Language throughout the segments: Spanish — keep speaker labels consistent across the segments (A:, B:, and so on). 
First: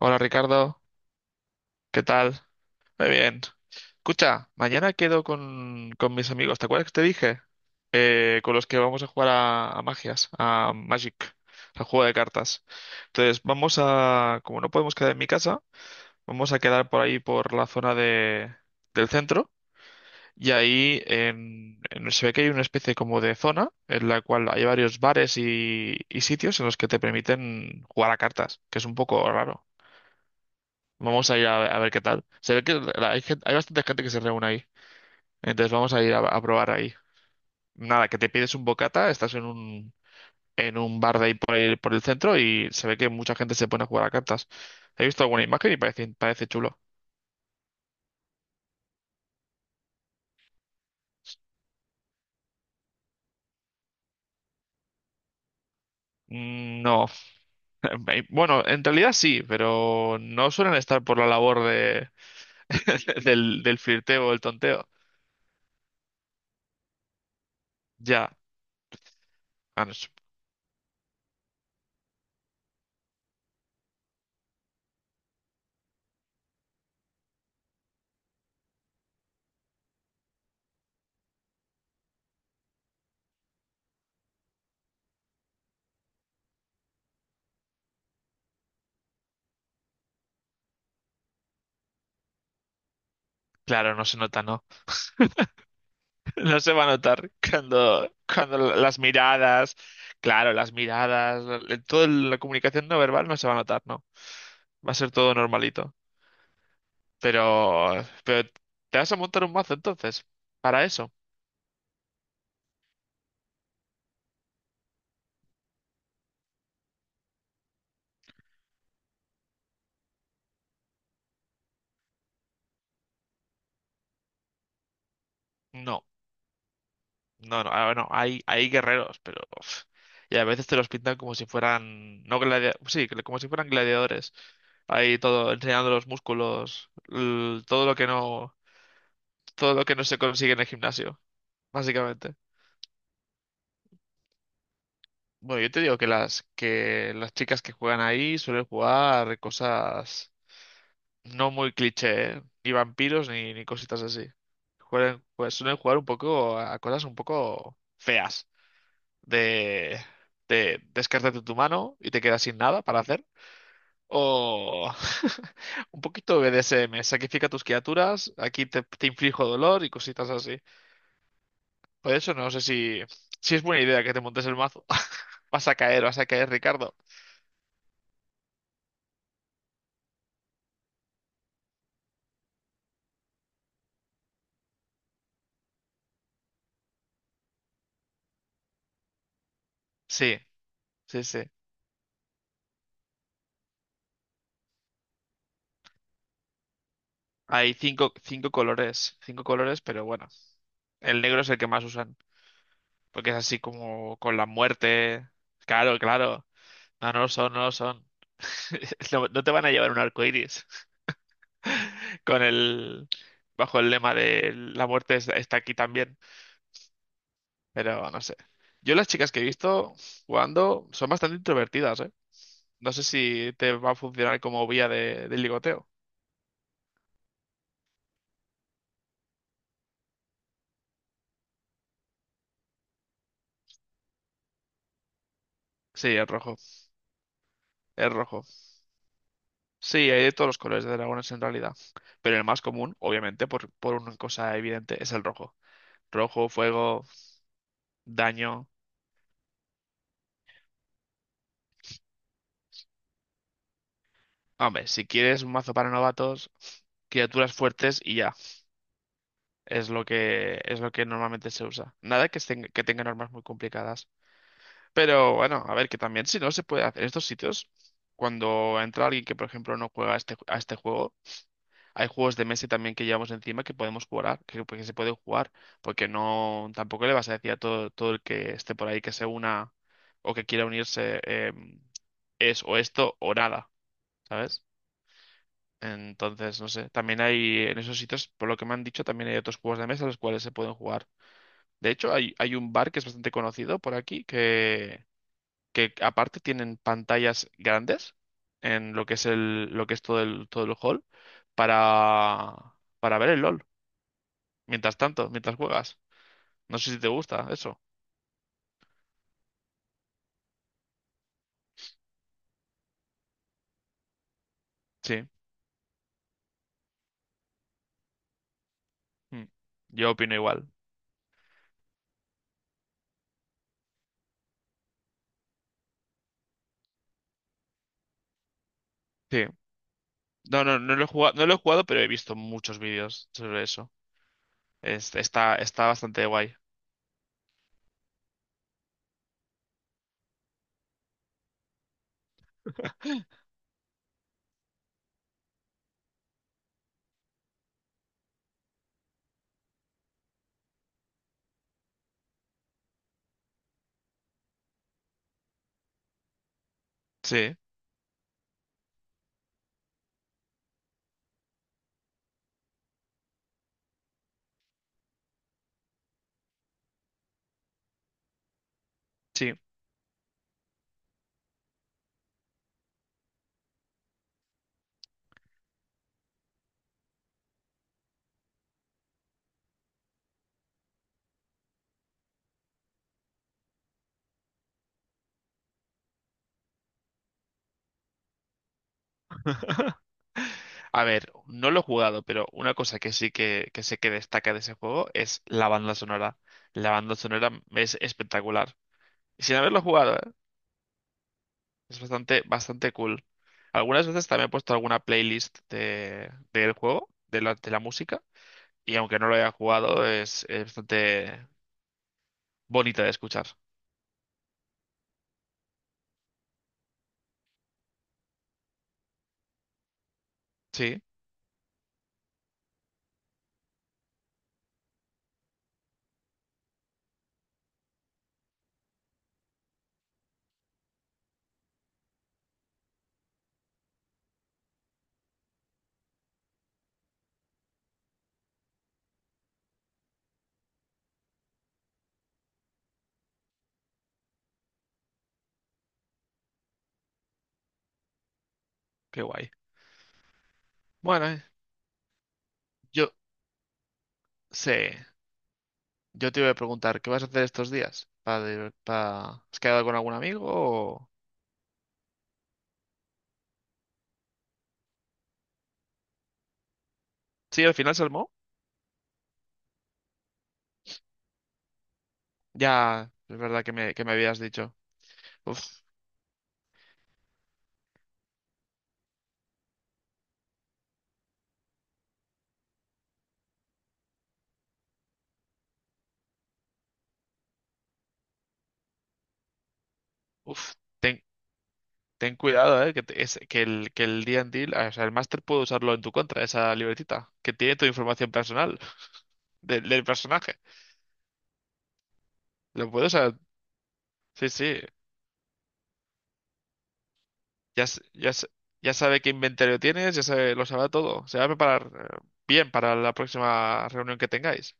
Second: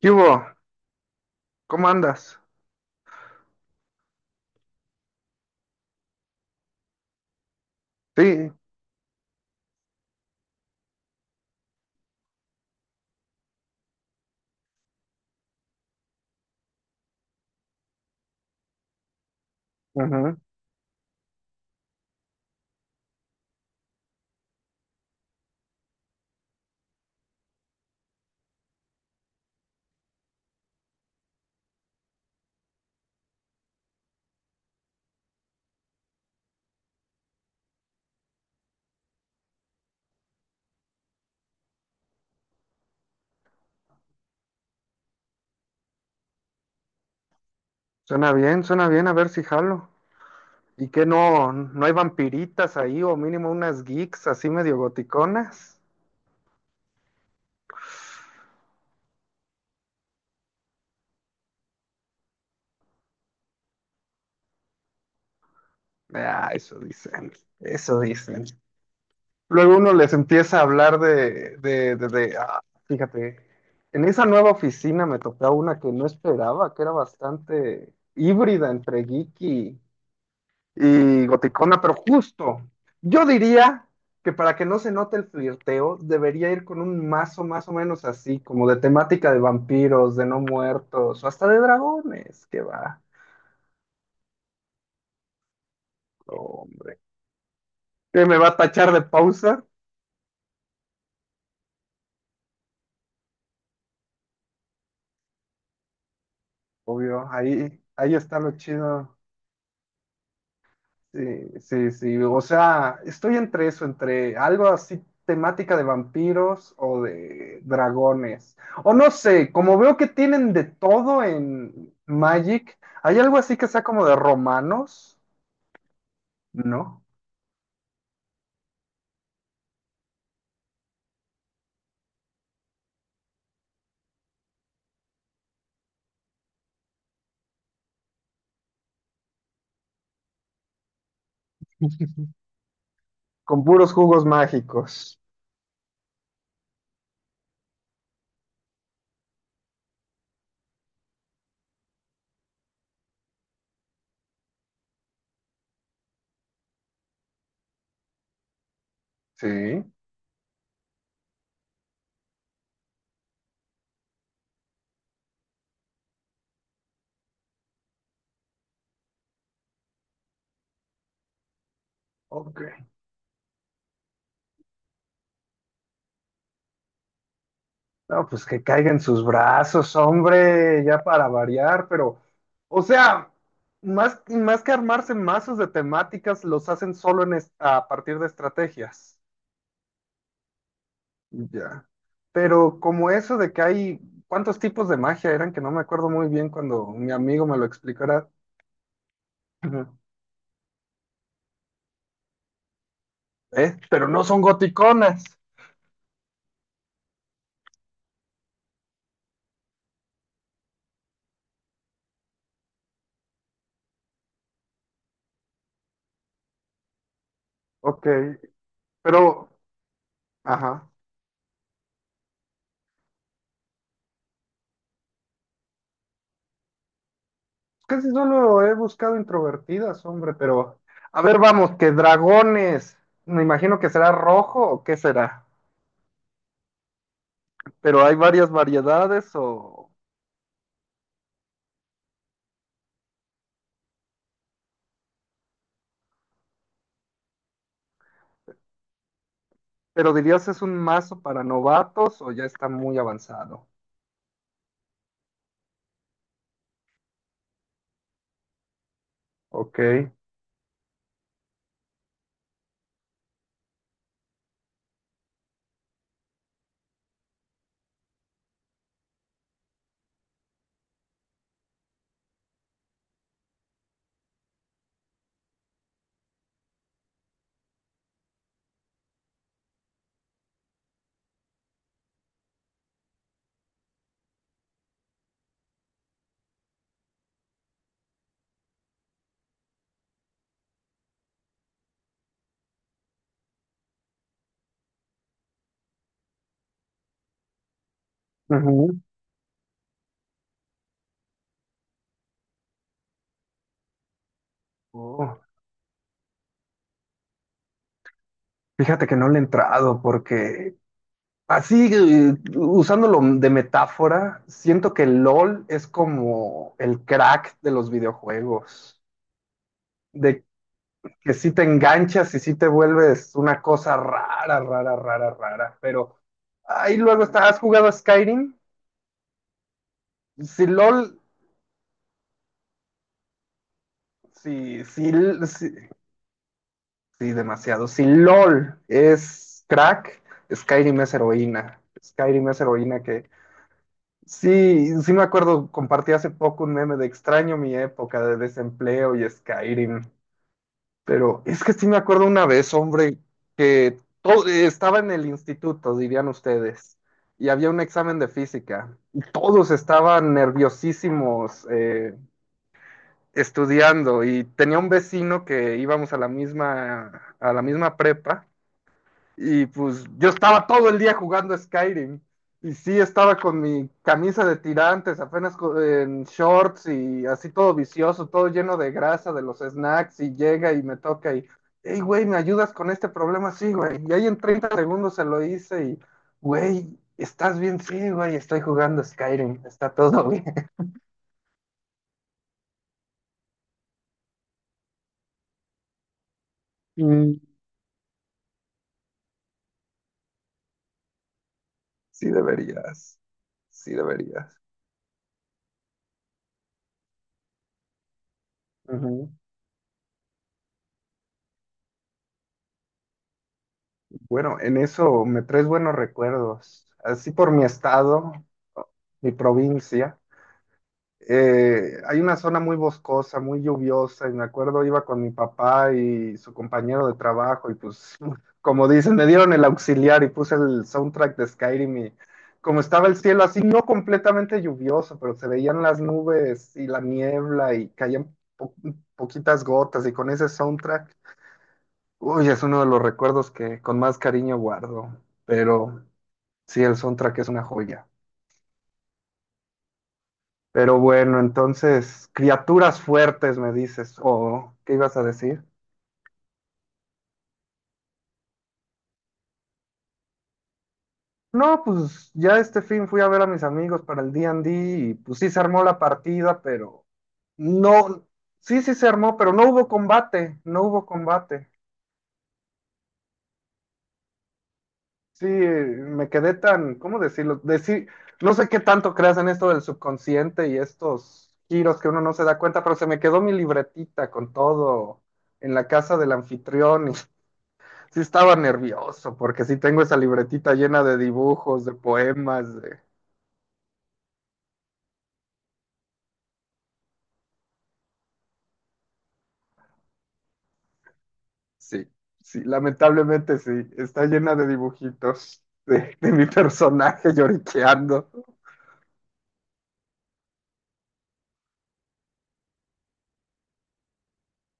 A: ¿Qué hubo?
B: Ricardo,
A: ¿Cómo
B: ¿qué
A: andas?
B: tal? Muy bien. Escucha, mañana quedo con mis amigos, ¿te acuerdas que te dije?
A: Sí,
B: Con los que vamos a jugar a Magic, al juego de cartas. Entonces, como no podemos quedar en mi casa, vamos a quedar por ahí, por la del centro,
A: ajá.
B: y ahí se ve que hay una especie como de zona en la cual hay varios bares y sitios en los que te permiten jugar a cartas, que es un poco raro. Vamos a ir a ver qué tal. Se ve que hay bastante gente que se reúne ahí. Entonces vamos a ir a probar ahí. Nada, que te pides un bocata, en un bar de ahí por el centro y se ve que mucha gente se pone a jugar a cartas. He visto alguna imagen y parece chulo.
A: Suena bien, a ver si jalo. ¿Y qué no, no hay vampiritas ahí o mínimo unas geeks así medio goticonas?
B: No. Bueno, en realidad sí, pero no suelen estar por la labor del flirteo o el tonteo.
A: Ah, eso dicen, eso
B: Ya.
A: dicen. Luego
B: Ah,
A: uno
B: no sé.
A: les empieza a hablar fíjate, en esa nueva oficina me tocó una que no esperaba, que era bastante híbrida entre geek y goticona, pero justo. Yo diría que para que no se note el flirteo, debería ir con un mazo más o menos así, como de temática de vampiros, de no muertos, o hasta de dragones, que va.
B: Claro, no se nota, ¿no? No se va a
A: Hombre.
B: notar
A: ¿Qué me va a
B: cuando
A: tachar
B: las
A: de pausa?
B: miradas, claro, las miradas, toda la comunicación no verbal no se va a notar, ¿no? Va a ser todo normalito.
A: Obvio, ahí,
B: Pero,
A: ahí está
B: pero
A: lo
B: ¿te vas
A: chido.
B: a montar un mazo entonces? ¿Para eso?
A: Sí, sí, sí. O sea, estoy entre eso, entre algo así temática de vampiros o de dragones. O no sé, como veo que tienen de todo en Magic, ¿hay algo así que sea como de romanos?
B: No,
A: ¿No?
B: no, no. ah, Bueno, hay guerreros, pero uf, y a veces te los pintan como si fueran No gladiadores, sí, como si fueran gladiadores. Ahí todo, enseñando los músculos, todo lo que no se consigue en el gimnasio, básicamente.
A: Con puros jugos mágicos.
B: Bueno, yo te digo que que las chicas que juegan ahí suelen jugar cosas no muy cliché, ¿eh? Ni vampiros ni cositas así. Pues suelen jugar un poco a cosas un poco feas.
A: Sí.
B: De, de descártate tu mano y te quedas sin nada para hacer. O un poquito BDSM, sacrifica tus criaturas, te inflijo dolor y cositas así. Por eso no
A: Ok.
B: sé si es buena idea que te montes el mazo. Vas a caer, Ricardo.
A: No, pues que caiga en sus brazos, hombre, ya para variar, pero, o sea, más, más que armarse mazos de temáticas, los hacen solo en es- a partir de estrategias.
B: Sí. Sí, sí.
A: Ya. Pero como eso de que hay, ¿cuántos tipos de magia eran? Que no me acuerdo muy bien cuando mi amigo me lo
B: Hay
A: explicará.
B: cinco
A: Ujú.
B: colores, pero bueno, el negro es el que más usan, porque es así
A: ¿Eh? Pero
B: como
A: no
B: con
A: son
B: la
A: goticonas.
B: muerte. Claro, claro. No, no lo son, no lo son. No, no te van a llevar un arco iris con el, bajo el lema de está aquí también,
A: Ok,
B: pero no sé. Yo las chicas que he
A: pero,
B: visto jugando
A: ajá.
B: son bastante introvertidas, ¿eh? No sé si te va a funcionar como vía de ligoteo.
A: Casi solo he buscado introvertidas, hombre, pero... A ver, vamos, que dragones. Me imagino que será rojo o qué será.
B: Sí,
A: Pero
B: es
A: hay
B: rojo.
A: varias variedades o...
B: Sí, hay de todos los colores de dragones en realidad. Pero el más común, obviamente, por una cosa evidente, es el rojo. Rojo, fuego, daño.
A: Pero dirías es un mazo para novatos o ya está muy avanzado.
B: Hombre, si quieres un mazo para novatos, criaturas fuertes y ya.
A: Ok.
B: Es lo que normalmente se usa. Nada que tengan armas muy complicadas. Pero bueno, a ver, que también si no se puede hacer en estos sitios, cuando entra alguien que, por ejemplo, no juega a a este juego. Hay juegos de mesa también que llevamos encima que podemos jugar, que, pues, que se pueden jugar, porque no, tampoco le vas a decir a todo el que esté por ahí que se una o que quiera unirse, es o esto o nada, ¿sabes? Entonces, no sé, también hay en esos sitios, por lo que me han dicho, también hay otros juegos de mesa los cuales se pueden jugar. De hecho, hay un bar que es bastante conocido por aquí, que aparte tienen pantallas grandes en
A: Ujú.
B: lo que es todo todo el hall para, para ver el LOL. Mientras tanto,
A: Oh.
B: mientras juegas. No sé si te gusta eso.
A: Fíjate que no le he entrado porque así, usándolo de metáfora, siento que
B: Sí.
A: LOL es como el crack de los videojuegos,
B: Mm. Yo opino
A: de
B: igual.
A: que sí te enganchas y sí te vuelves una cosa rara, pero ahí luego está, ¿has jugado a Skyrim?
B: Sí. No,
A: Si
B: no, no lo he
A: LOL,
B: jugado, no lo he jugado, pero he visto muchos vídeos sobre eso.
A: si, si,
B: Está, está
A: si,
B: bastante guay.
A: sí, demasiado, si LOL es crack, Skyrim es heroína, Skyrim es heroína. Sí, sí me acuerdo, compartí hace poco un meme de extraño mi época de desempleo y Skyrim, pero es que sí me acuerdo una vez, hombre, que todo, estaba en el instituto, dirían ustedes, y
B: Sí,
A: había un examen de física, y todos estaban nerviosísimos estudiando, y tenía un vecino que íbamos a la misma prepa,
B: sí.
A: y pues yo estaba todo el día jugando Skyrim. Y sí, estaba con mi camisa de tirantes, apenas co- en shorts y así todo vicioso, todo lleno de grasa de los snacks. Y llega y me toca y, hey, güey, ¿me ayudas con este problema? Sí, güey. Y ahí en 30 segundos se lo hice y, güey, ¿estás bien? Sí, güey, estoy jugando Skyrim, está todo bien.
B: A ver, no lo he jugado, pero una cosa que que sé que destaca de ese juego es la banda sonora. La banda
A: Mm.
B: sonora es espectacular. Sin haberlo jugado, ¿eh? Es
A: Sí
B: bastante, bastante
A: deberías,
B: cool.
A: sí
B: Algunas veces también he
A: deberías.
B: puesto alguna del juego, de la música. Y aunque no
A: Ujú.
B: lo haya jugado, es bastante bonita de escuchar.
A: Bueno, en eso me traes buenos recuerdos. Así por mi estado, mi provincia,
B: Sí,
A: hay una zona muy boscosa, muy lluviosa, y me acuerdo iba con mi papá y su compañero de trabajo, y pues, como dicen, me dieron el auxiliar y puse el soundtrack de Skyrim y como estaba el cielo así, no completamente lluvioso, pero se veían las nubes y la niebla y caían po- poquitas gotas y con ese soundtrack. Uy, es uno de los recuerdos que con más cariño guardo, pero sí, el soundtrack es una joya.
B: qué guay.
A: Pero
B: Bueno,
A: bueno, entonces, criaturas
B: yo
A: fuertes, me dices, o ¿qué
B: sé,
A: ibas a decir?
B: yo te iba a preguntar, ¿qué vas a hacer estos días? ¿Has quedado con algún amigo? O
A: No, pues ya este fin fui a ver a mis amigos para el D&D y pues sí se armó la partida, pero
B: sí, al final se
A: no,
B: armó.
A: sí, sí se armó, pero no hubo combate, no hubo combate.
B: Ya, es verdad que que me habías dicho.
A: Sí,
B: Uf,
A: me quedé tan, ¿cómo decirlo? Deci- no sé qué tanto creas en esto del subconsciente y estos giros que uno no se da cuenta, pero se me quedó mi libretita con todo en la casa del anfitrión y sí estaba nervioso porque sí tengo esa libretita
B: uf,
A: llena de
B: ten,
A: dibujos, de
B: ten
A: poemas,
B: cuidado,
A: de...
B: que el D&D, o sea, el máster puede usarlo en tu contra, esa libretita, que tiene tu información personal del personaje.
A: Sí, sí,
B: Lo puede usar.
A: lamentablemente sí, está
B: Sí,
A: llena de
B: sí.
A: dibujitos de mi personaje
B: Ya, s-
A: lloriqueando.
B: ya, s- ya sabe qué inventario tienes, ya sabe, lo sabrá todo. Se va a preparar bien para la próxima reunión que tengáis.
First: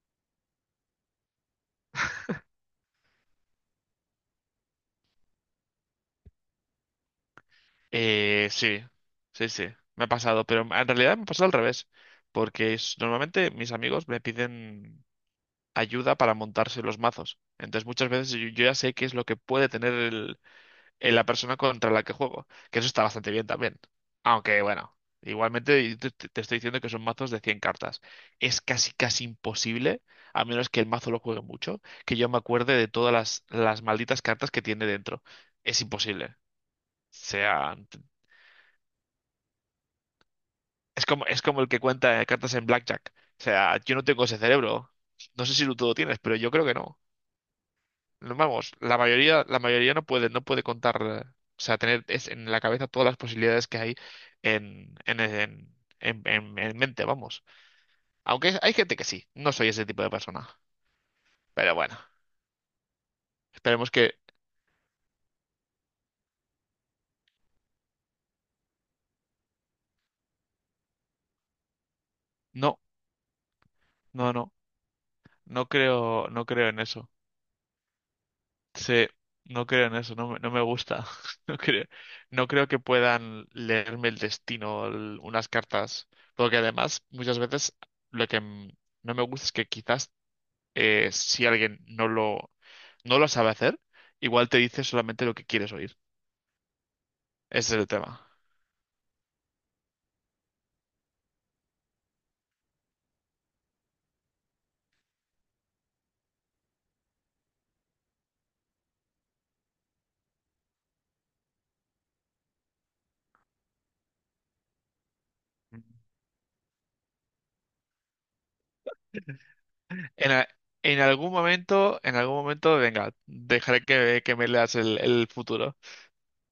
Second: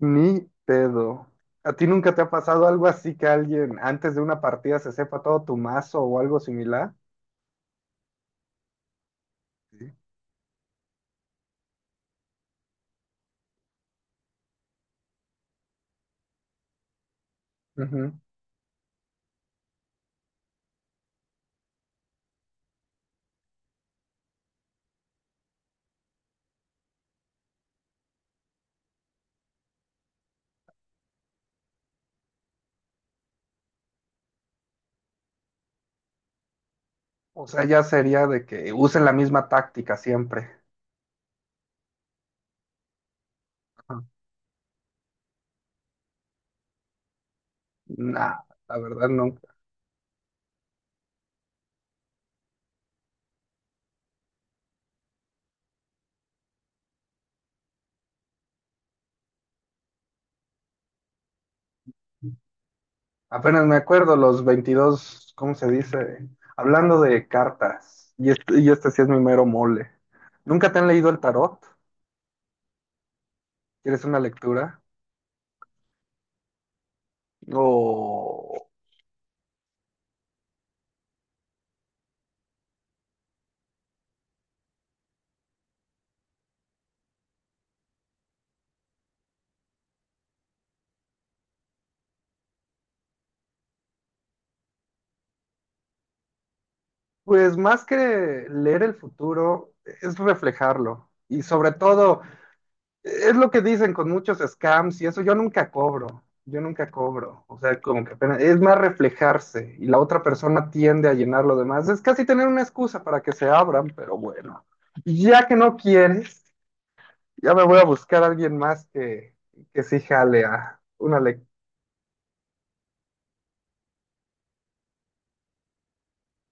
A: Ni pedo. ¿A ti nunca te ha pasado algo así que alguien antes de una partida se sepa todo tu mazo o algo similar?
B: Eh, sí, sí,
A: Sí.
B: me ha pasado, pero en realidad me ha pasado al revés, normalmente mis amigos me piden ayuda para montarse los mazos. Entonces muchas
A: Ujú.
B: veces yo ya sé qué es lo que puede tener en la persona contra la que juego, que eso está bastante bien también. Aunque bueno, igualmente yo te estoy diciendo que son mazos de 100 cartas. Es casi casi imposible, a menos que el mazo lo juegue mucho, que yo me acuerde de todas las malditas cartas que tiene dentro. Es imposible.
A: O sea,
B: Sea,
A: ya
B: t-
A: sería de que usen la misma táctica siempre.
B: es como, es como el que cuenta cartas en Blackjack. O sea, yo
A: Ajá.
B: no tengo ese cerebro. No sé si tú lo tienes, pero yo creo que no. No,
A: Nah,
B: vamos,
A: la verdad no.
B: la mayoría no puede, no puede contar, o sea, en la cabeza todas las posibilidades que hay en, en, en, en mente, vamos. Hay gente que sí, no soy ese tipo de persona. Pero bueno,
A: Apenas me
B: esperemos
A: acuerdo
B: que
A: los 22, ¿cómo se dice? Hablando de cartas. Y este sí es mi mero mole. ¿Nunca te han leído el tarot?
B: No,
A: ¿Quieres una
B: no, no,
A: lectura?
B: no creo, no creo en eso.
A: No.
B: Sí, no creo en eso, no me gusta. No creo, no creo que puedan leerme el destino, unas cartas. Porque además, muchas veces, lo que mm, no me gusta es que quizás si alguien no lo, no lo sabe hacer, igual te dice solamente lo que quieres oír.
A: Pues
B: Ese es
A: más
B: el tema.
A: que leer el futuro, es reflejarlo. Y sobre todo, es lo que dicen con muchos scams y eso, yo nunca cobro, yo nunca cobro. O sea, como que apenas- es más reflejarse y la otra persona tiende a llenar lo demás. Es casi tener una excusa para que se abran, pero bueno, ya que no quieres, ya me voy a buscar a alguien más que sí
B: En,
A: jale
B: a-
A: a
B: en
A: una
B: algún
A: lectura.
B: momento, en algún momento, venga, dejaré que me leas el futuro.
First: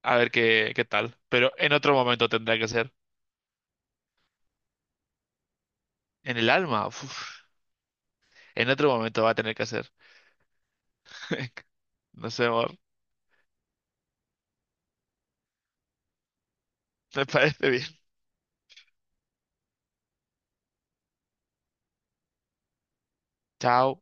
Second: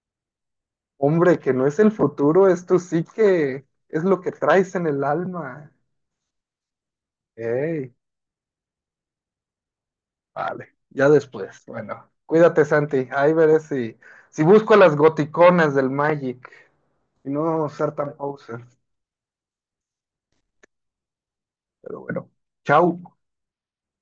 B: A ver qué tal.
A: Hombre,
B: Pero
A: que no
B: en
A: es el
B: otro momento
A: futuro,
B: tendrá que
A: esto
B: ser.
A: sí que es lo que traes en el alma.
B: En el alma, uf,
A: Ey.
B: en otro momento va a tener que ser.
A: Vale, ya después. Bueno,
B: No sé,
A: cuídate,
B: amor.
A: Santi. Ahí veré si, si busco a las goticonas del Magic
B: Me
A: y no
B: parece bien.
A: ser tan poser. Pero bueno, chao.
B: Chao.